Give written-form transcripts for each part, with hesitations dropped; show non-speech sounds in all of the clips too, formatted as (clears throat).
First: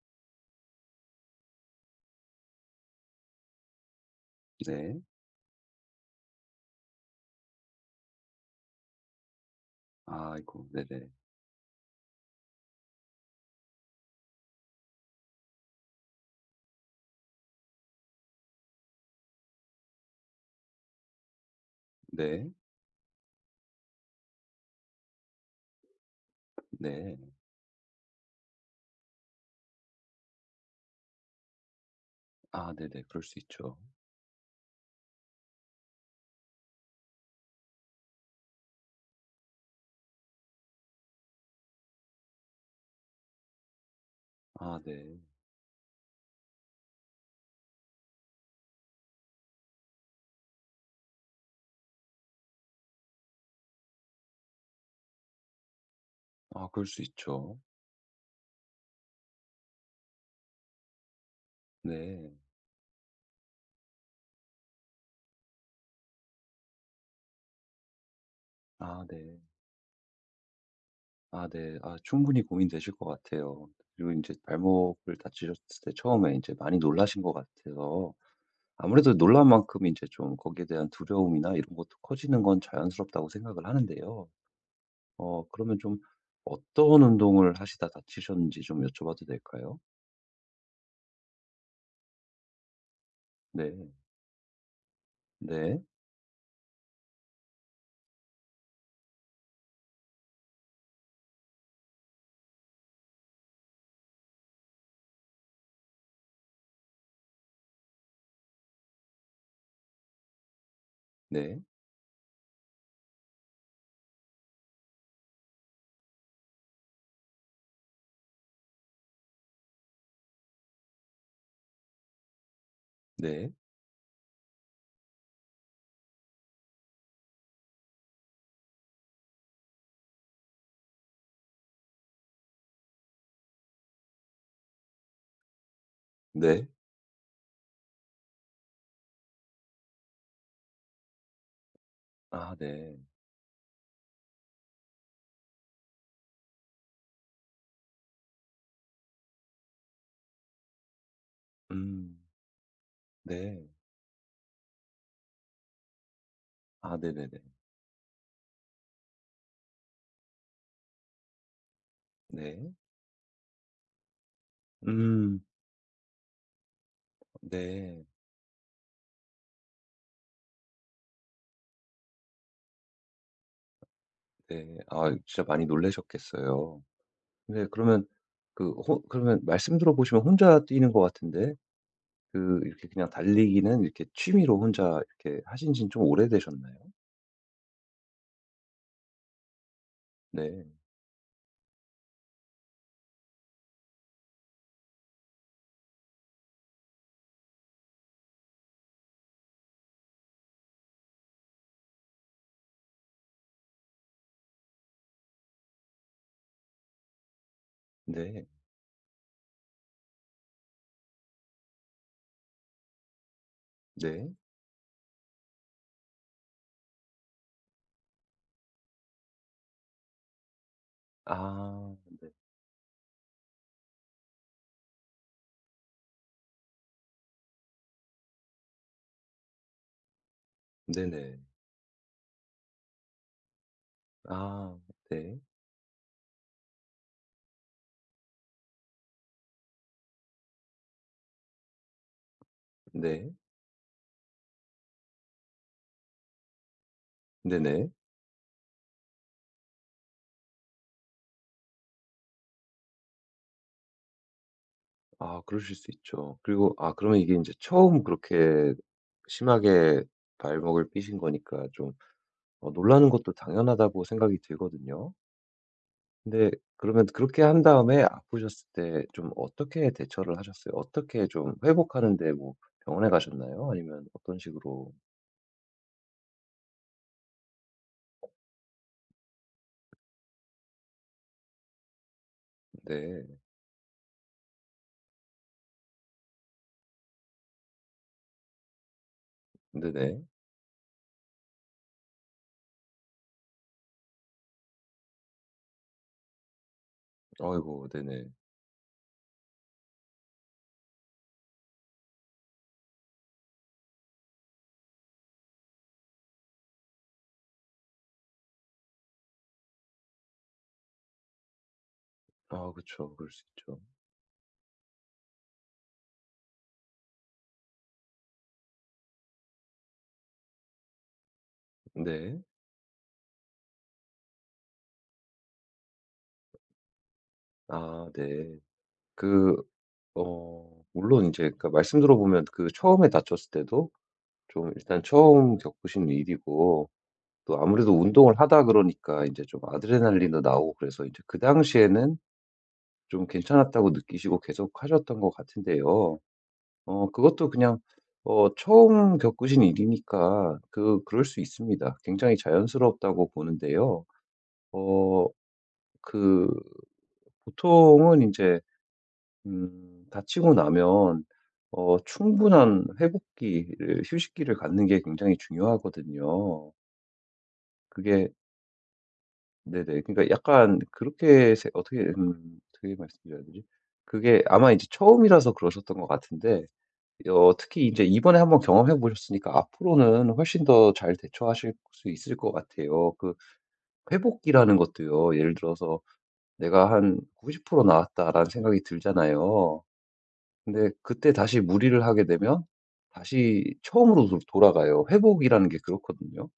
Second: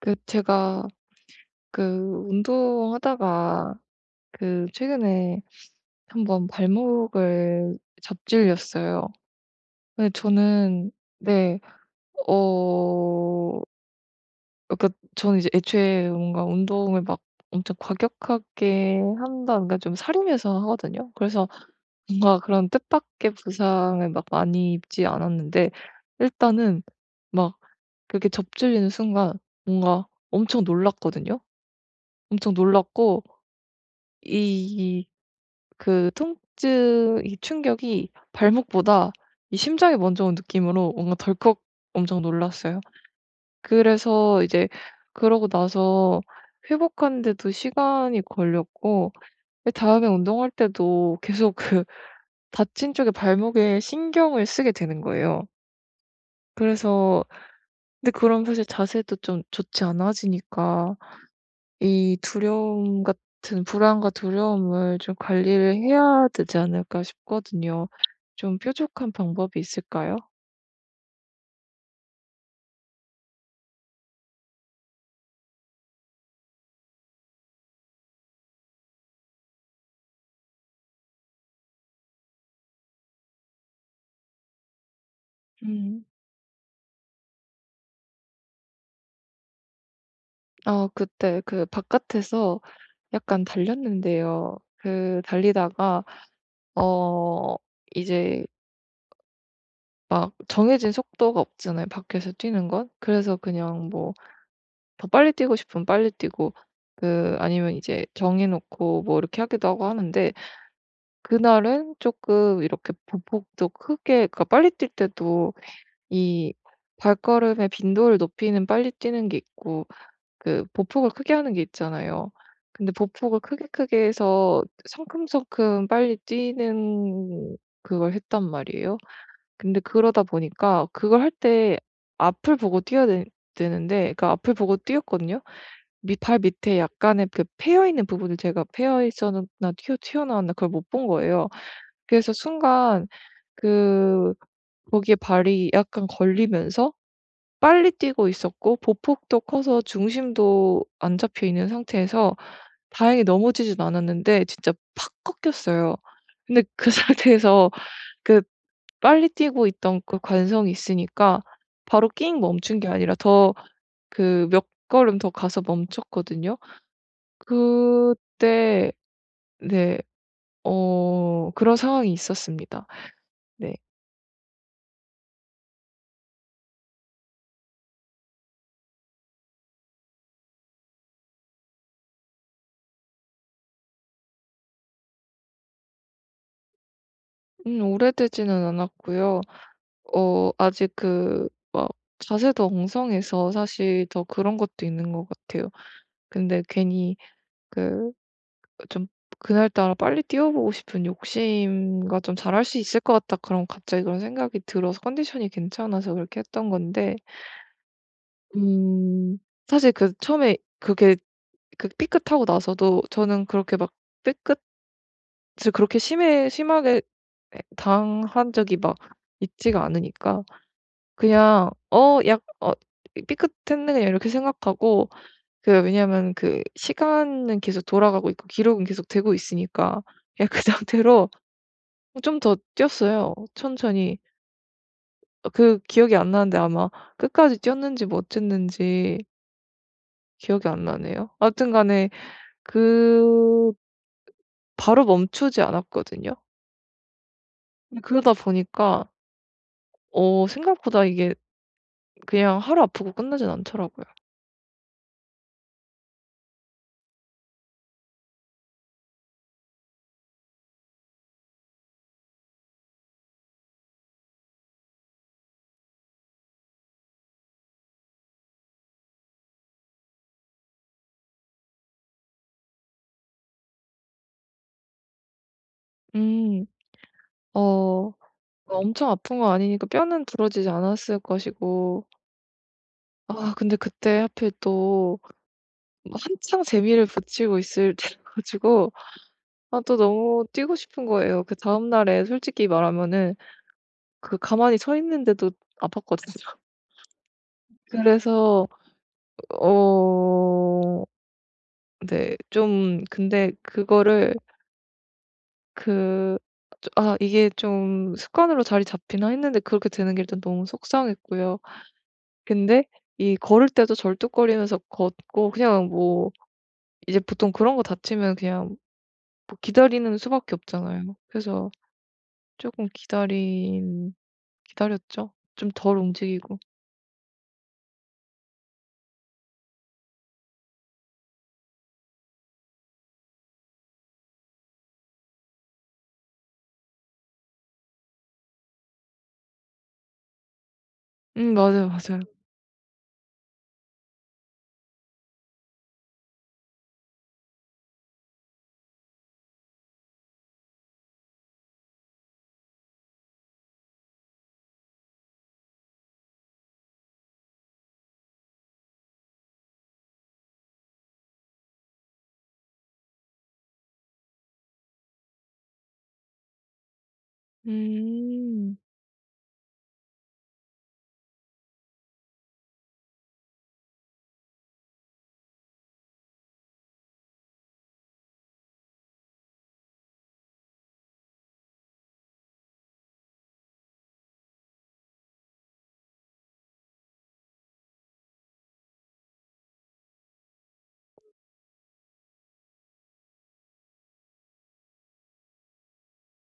제가 그 운동하다가 네. 최근에 한번 발목을 접질렸어요. 근데 아이고 저는, 네네. 네, 어 그러니까 저는 이제 애초에 뭔가 운동을 막 엄청 과격하게 한다 그러니까 좀 살이면서 하거든요. 그래서 뭔가 네. 그런 뜻밖의 부상을 막 많이 입지 않았는데 일단은 네. 막 그렇게 접질리는 순간 뭔가 엄청 놀랐거든요. 엄청 아 네네. 그럴 놀랐고 수 있죠. 이 통증 이 충격이 발목보다 이 심장이 먼저 온 느낌으로 뭔가 덜컥 엄청 놀랐어요. 그래서 이제 아 네. 그러고 나서 회복하는 데도 시간이 걸렸고 그 다음에 운동할 때도 계속 그 (laughs) 다친 쪽에 발목에 신경을 쓰게 되는 거예요. 아 그럴 수 그래서 있죠. 근데 그럼 사실 자세도 좀 좋지 않아지니까 이 네. 두려움 같은 불안과 두려움을 좀 관리를 해야 되지 않을까 싶거든요. 좀 아 뾰족한 네. 방법이 있을까요? 아 네. 아 충분히 고민되실 것 같아요. 그리고 이제 발목을 다치셨을 때 처음에 이제 많이 놀라신 것 같아서 아무래도 놀란 만큼 이제 좀 거기에 대한 두려움이나 이런 것도 커지는 건 자연스럽다고 생각을 하는데요. 그러면 좀 음. 어떤 운동을 하시다 다치셨는지 좀 여쭤봐도 될까요? 그때 바깥에서 약간 네. 달렸는데요. 네. 달리다가 어 이제 막 정해진 속도가 없잖아요, 밖에서 뛰는 건. 그래서 그냥 뭐 더 빨리 뛰고 싶으면 빨리 뛰고 아니면 이제 정해 놓고 뭐 이렇게 하기도 하고 하는데 네. 그날은 조금 이렇게 보폭도 크게 그러니까 빨리 뛸 때도 이 발걸음의 빈도를 높이는 빨리 뛰는 게 있고 그 보폭을 크게 하는 게 있잖아요. 근데 보폭을 네. 크게 크게 해서 성큼성큼 빨리 뛰는 그걸 했단 말이에요. 근데 그러다 보니까 그걸 할 때 앞을 보고 뛰어야 되 되는데 그러니까 앞을 보고 뛰었거든요. 밑 발 네. 밑에 약간의 그 패여 있는 부분을 제가 패여 있었나 튀어나왔나 그걸 못 본 거예요. 그래서 아 네. 순간 그 거기에 발이 약간 걸리면서 빨리 뛰고 있었고 보폭도 커서 중심도 안 잡혀 있는 음. 상태에서 다행히 네. 넘어지진 않았는데 진짜 팍 꺾였어요. 근데 그 아 (laughs) 네네네. 상태에서 그 빨리 뛰고 있던 그 관성이 있으니까 바로 낑 네. 멈춘 게 아니라 더 몇 걸음 더 음. 가서 멈췄거든요. 네. 그때. 네. 그런 상황이 있었습니다. 네. 네. 아 진짜 많이 놀라셨겠어요. 네. 그러면 그 호 그러면 말씀 들어보시면 혼자 뛰는 것 같은데 그 이렇게 그냥 달리기는 이렇게 취미로 혼자 이렇게 하신 지는 좀 오래되셨나요? 오래되지는 않았고요. 네. 아직 막 자세도 엉성해서 사실 더 그런 것도 있는 것 같아요. 근데 괜히 그 좀 그날따라 빨리 뛰어보고 싶은 욕심과 좀 '잘할 수 있을 것 같다.' 그런 갑자기 그런 생각이 들어서 컨디션이 괜찮아서 그렇게 했던 건데 네. 음 사실 처음에 그게 삐끗하고 나서도 저는 그렇게 막 네. 삐끗을 그렇게 심해 심하게 예 당한 적이 막 있지가 않으니까 그냥 아 네. 약 삐끗했네 그냥 이렇게 생각하고 왜냐하면 시간은 계속 돌아가고 있고 기록은 계속 되고 있으니까 그냥 (laughs) 그 상태로 네네. 좀 더 뛰었어요 천천히. 아 네. 기억이 안 나는데 아마 끝까지 뛰었는지 뭐 어쨌는지 기억이 안 나네요. 아무튼 간에 네. 그 바로 멈추지 않았거든요. 네네. 근데 그러다 보니까 생각보다 이게 그냥 하루 아프고 끝나진 않더라고요. 아 그러실 수 있죠. 그리고 아 그러면 이게 이제 처음 그렇게 심하게 발목을 삐신 거니까 좀 놀라는 것도 당연하다고 생각이 들거든요. 근데 그러면 그렇게 한 다음에 아프셨을 때 좀 어떻게 대처를 하셨어요? 어떻게 좀 회복하는 데 뭐 병원에 가셨나요? 아니면 어떤 식으로. 음. 어. 엄청 아픈 거 아니니까 뼈는 부러지지 않았을 것이고 네. 아 근데 그때 하필 또 한창 재미를 붙이고 있을 (laughs) 때 가지고 아 또 네네. 너무 뛰고 싶은 거예요. 그다음 날에 솔직히 말하면은 가만히 서 있는데도 아팠거든요. (laughs) 아이고 네네. 그래서 어 네, 좀 근데 그거를 그 '아 이게 좀 습관으로 자리 잡히나.' 했는데 그렇게 되는 게 일단 너무 속상했고요. 아 근데 그쵸. 그럴 이 수 걸을 있죠. 때도 절뚝거리면서 걷고 그냥 뭐 이제 보통 그런 거 다치면 그냥 뭐 기다리는 수밖에 없잖아요. 그래서 네. 조금 기다린 기다렸죠. 좀 덜 움직이고. 아 네. 그 물론 이제 그 말씀 들어보면 그 처음에 다쳤을 때도 좀 일단 처음 겪으신 일이고 또 아무래도 운동을 하다 그러니까 이제 좀 아드레날린도 나오고 그래서 이제 그 맞아요, 당시에는 맞아요. 좀 괜찮았다고 느끼시고 계속 하셨던 것 같은데요. 그것도 그냥 처음 겪으신 일이니까 그럴 수 있습니다. 굉장히 자연스럽다고 보는데요. 어 그 보통은 이제 다치고 나면 충분한 회복기를 휴식기를 갖는 게 굉장히 중요하거든요. 그게 음. 네네. 그러니까 약간 그렇게 세 어떻게 어떻게 말씀드려야 되지? 그게 아마 이제 처음이라서 그러셨던 것 같은데 특히 이제 이번에 한번 경험해 보셨으니까 앞으로는 훨씬 더 잘 대처하실 수 있을 것 같아요. 그 회복기라는 것도요. 예를 들어서 '내가 한 90% 나왔다.'라는 생각이 들잖아요. 근데 그때 다시 무리를 하게 되면 다시 처음으로 돌 돌아가요. 회복이라는 게 그렇거든요.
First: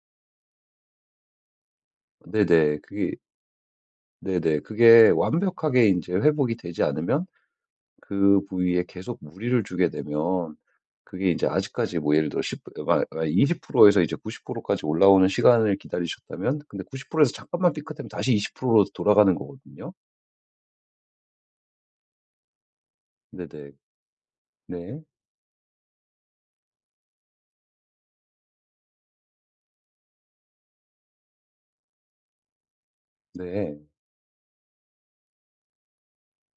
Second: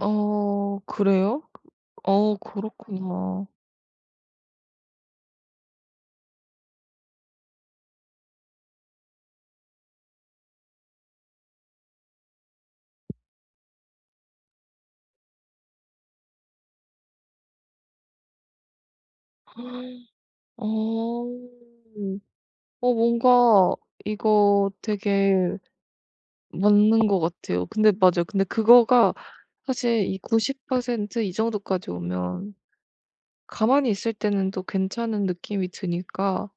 어 그래요? 어 네네. 그게 그렇구나. 네네. 그게 완벽하게 이제 회복이 되지 않으면 그 부위에 계속 무리를 주게 되면 그게 이제 아직까지 뭐 예를 들어 20%에서 이제 90%까지 올라오는 시간을 기다리셨다면 근데 90%에서 잠깐만 삐끗하면 다시 20%로 돌아가는 거거든요. (gasps) 어. 네네. 뭔가 이거 네. 되게 맞는 것 같아요. 근데 맞아요. 근데 그거가 사실 이 90%이 정도까지 오면 네. 가만히 있을 때는 또 괜찮은 느낌이 드니까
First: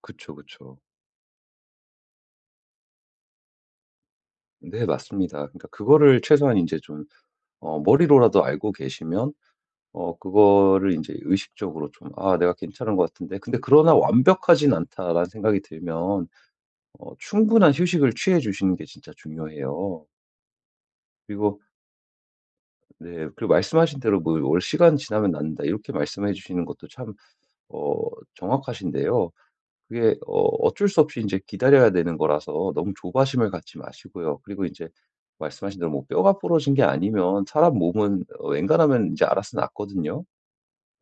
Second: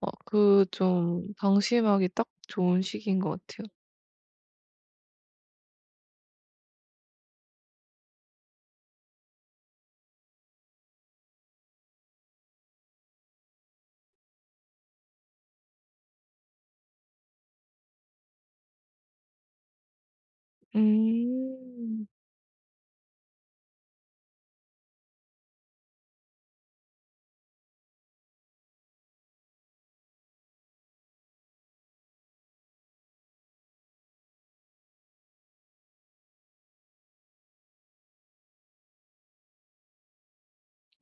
그쵸, 그쵸. 좀 방심하기 딱 좋은 시기인 것 같아요. 네, 맞습니다. 그러니까 그거를 최소한 이제 좀 머리로라도 알고 계시면 그거를 이제 의식적으로 좀 아, 내가 괜찮은 것 같은데 근데 그러나 완벽하진 않다라는 생각이 들면 충분한 휴식을 취해 주시는 게 진짜 중요해요. 그리고 음. 네. 그리고 말씀하신 대로 뭐 "월 시간 지나면 낫는다." 이렇게 말씀해 주시는 것도 참 어 정확하신데요. 그게 어쩔 수 없이 이제 기다려야 되는 거라서 너무 조바심을 갖지 마시고요. 그리고 이제 말씀하신 대로 뭐 뼈가 부러진 게 아니면 사람 몸은 웬간하면 이제 알아서 낫거든요.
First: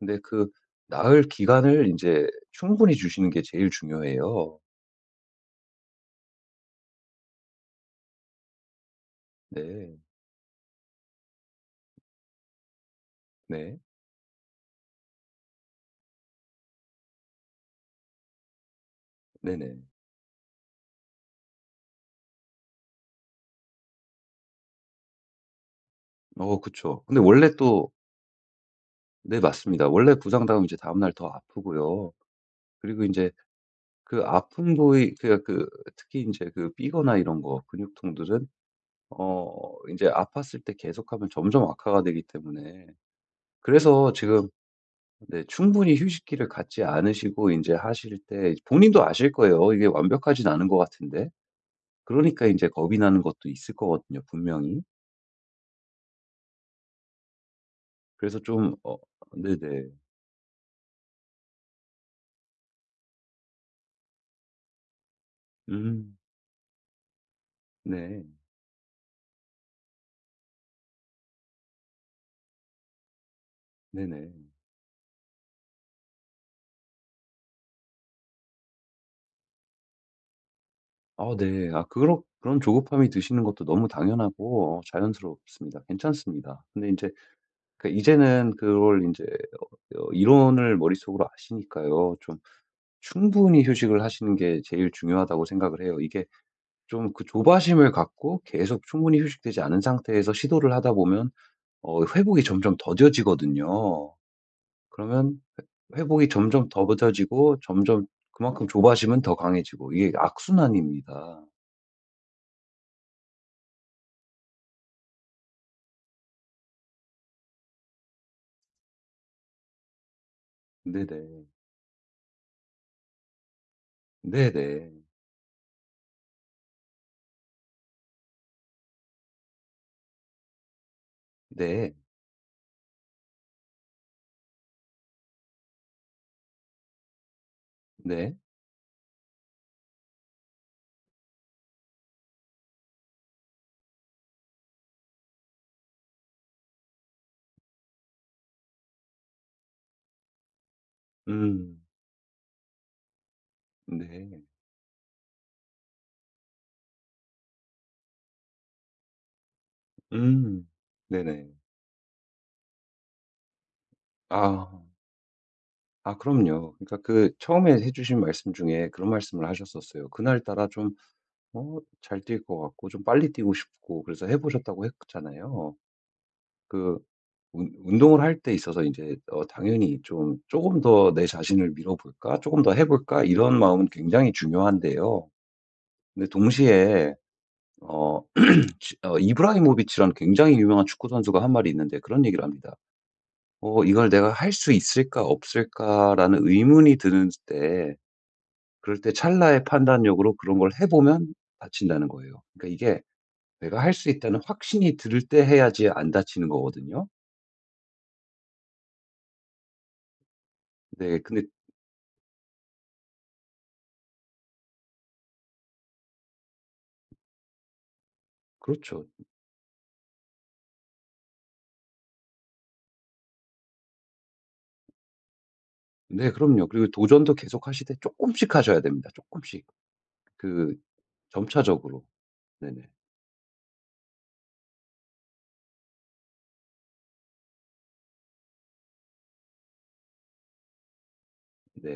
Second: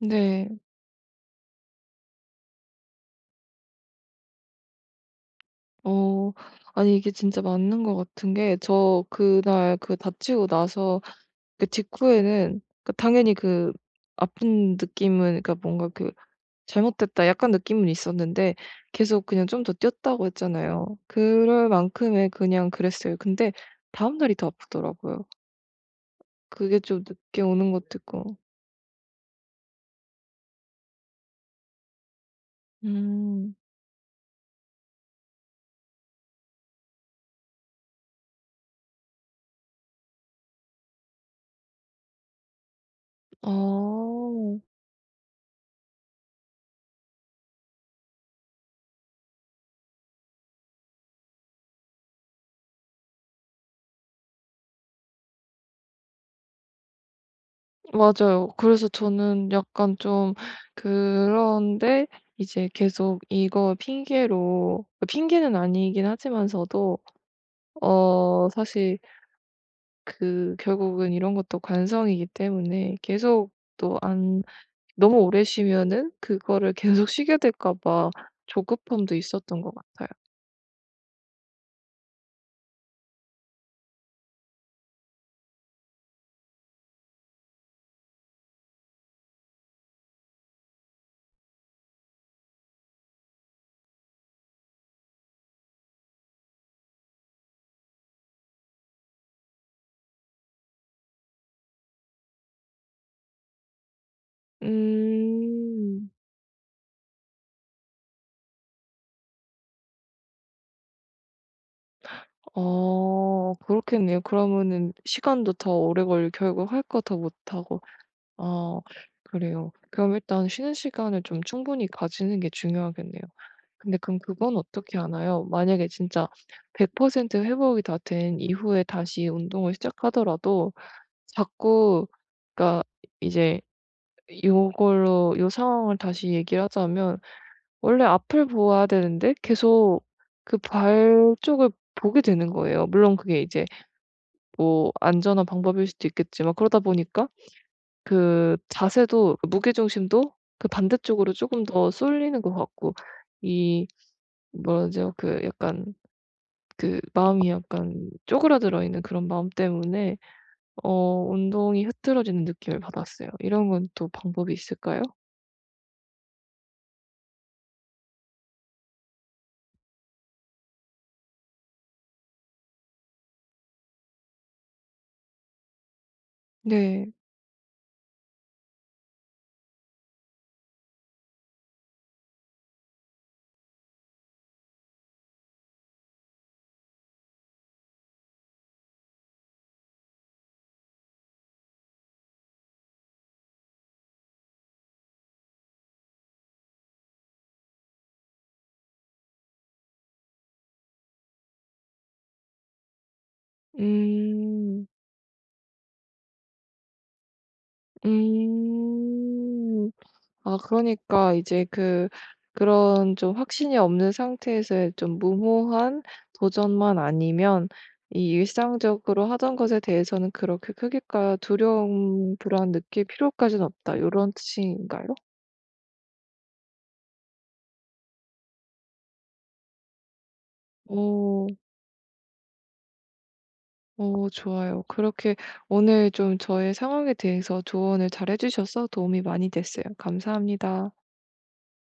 근데 그 나을 기간을 이제 충분히 주시는 게 제일 중요해요. 어 아니 이게 진짜 맞는 것 같은 게 저 그날 네. 다치고 나서 직후에는 당연히 네. 아픈 느낌은 그러니까 뭔가 '잘못됐다.' 약간 느낌은 있었는데 계속 그냥 좀 더 네네. 뛰었다고 했잖아요. 그럴 만큼의 그냥 그랬어요. 근데 다음날이 더 아프더라고요. 그게 그쵸. 좀 근데 늦게 원래 오는 것도 또 있고. 네 맞습니다. 원래 부상당하면 이제 다음날 더 아프고요. 그리고 이제 음. 그 아픈 부위 그러니까 그 특히 이제 그 삐거나 이런 거 근육통들은 이제 아팠을 때 계속하면 점점 악화가 되기 때문에 그래서 지금 어. 네 충분히 휴식기를 갖지 않으시고 이제 하실 때 본인도 아실 거예요. 이게 완벽하진 않은 것 같은데. 그러니까 이제 겁이 나는 것도 있을 거거든요, 분명히. 그래서 맞아요. 좀 그래서 저는 네네. 약간 좀. 그런데 이제 계속 이거 핑계로 핑계는 아니긴 음. 하지만서도 네. 사실 결국은 이런 것도 관성이기 때문에 계속 또 네네. 안 너무 오래 쉬면은 그거를 계속 쉬게 될까 봐 조급함도 있었던 것 같아요. 아 네. 아 그런 조급함이 드시는 것도 너무 당연하고 자연스럽습니다. 괜찮습니다. 근데 이제 그 이제는 그걸 인제 이론을 머릿속으로 아시니까요. 좀 충분히 휴식을 하시는 게 제일 중요하다고 생각을 해요. 이게 좀 그 조바심을 갖고 계속 충분히 휴식되지 않은 상태에서 시도를 하다 보면 회복이 점점 더뎌지거든요. 그러면 회 음. 회복이 점점 더뎌지고 점점 그만큼 조바심은 더 강해지고 이게 악순환입니다. 그렇겠네요. 그러면은 시간도 더 오래 걸리고 결국 할 거 더 못하고. 아 그래요. 그럼 일단 쉬는 시간을 좀 네네. 충분히 가지는 게 중요하겠네요. 근데 그럼 그건 네네. 어떻게 하나요? 만약에 진짜 100% 회복이 다 된 이후에 다시 운동을 시작하더라도 네. 자꾸 그러니까 이제 요걸로 요 상황을 다시 얘기를 하자면 원래 네. 앞을 보아야 되는데 계속 그 발 쪽을 보게 되는 거예요. 물론 그게 이제 뭐 안전한 방법일 수도 있겠지만 그러다 보니까 자세도 무게중심도 반대쪽으로 조금 음. 더 쏠리는 것 같고 이 네. 뭐라 그러죠? 약간 마음이 약간 쪼그라들어 있는 그런 마음 때문에 음. 어 네네. 운동이 흐트러지는 느낌을 받았어요. 이런 건 또 방법이 아. 있을까요? 아 그럼요. 그러니까 그 처음에 해 주신 말씀 중에 그런 말씀을 하셨었어요. 그날따라 좀 잘 뛸 것 같고 좀 빨리 뛰고 싶고 그래서 해 보셨다고 했잖아요. 그 네. 운 운동을 할 때 있어서 이제 당연히 좀 조금 더 내 자신을 밀어볼까? 조금 더 해 볼까?' 이런 마음은 굉장히 중요한데요. 근데 동시에 어 (clears throat) 지 어 이브라이모비치라는 굉장히 유명한 축구 선수가 한 말이 있는데 그런 얘기를 합니다. 이걸 내가 할 수 있을까 없을까?"라는 의문이 드는 때 그럴 때 찰나의 판단력으로 그런 걸 해 보면 다친다는 거예요. 그러니까 이게 내가 할 수 있다는 음. 확신이 들 때 해야지 안 다치는 거거든요. 음. 아 네. 그러니까 근데 이제 그런 좀 확신이 없는 상태에서의 좀 무모한 도전만 아니면 이 그렇죠. 일상적으로 하던 것에 대해서는 그렇게 크게까 두려움, 불안 느낄 필요까지는 없다. 요런 뜻인가요? 네 그럼요. 그리고 도전도 계속하시되 조금씩 하셔야 됩니다. 조금씩 그 오, 점차적으로. 네네. 오 좋아요. 그렇게 오늘 좀 저의 상황에 대해서 조언을 잘해 주셔서 도움이 많이 됐어요. 감사합니다. 네.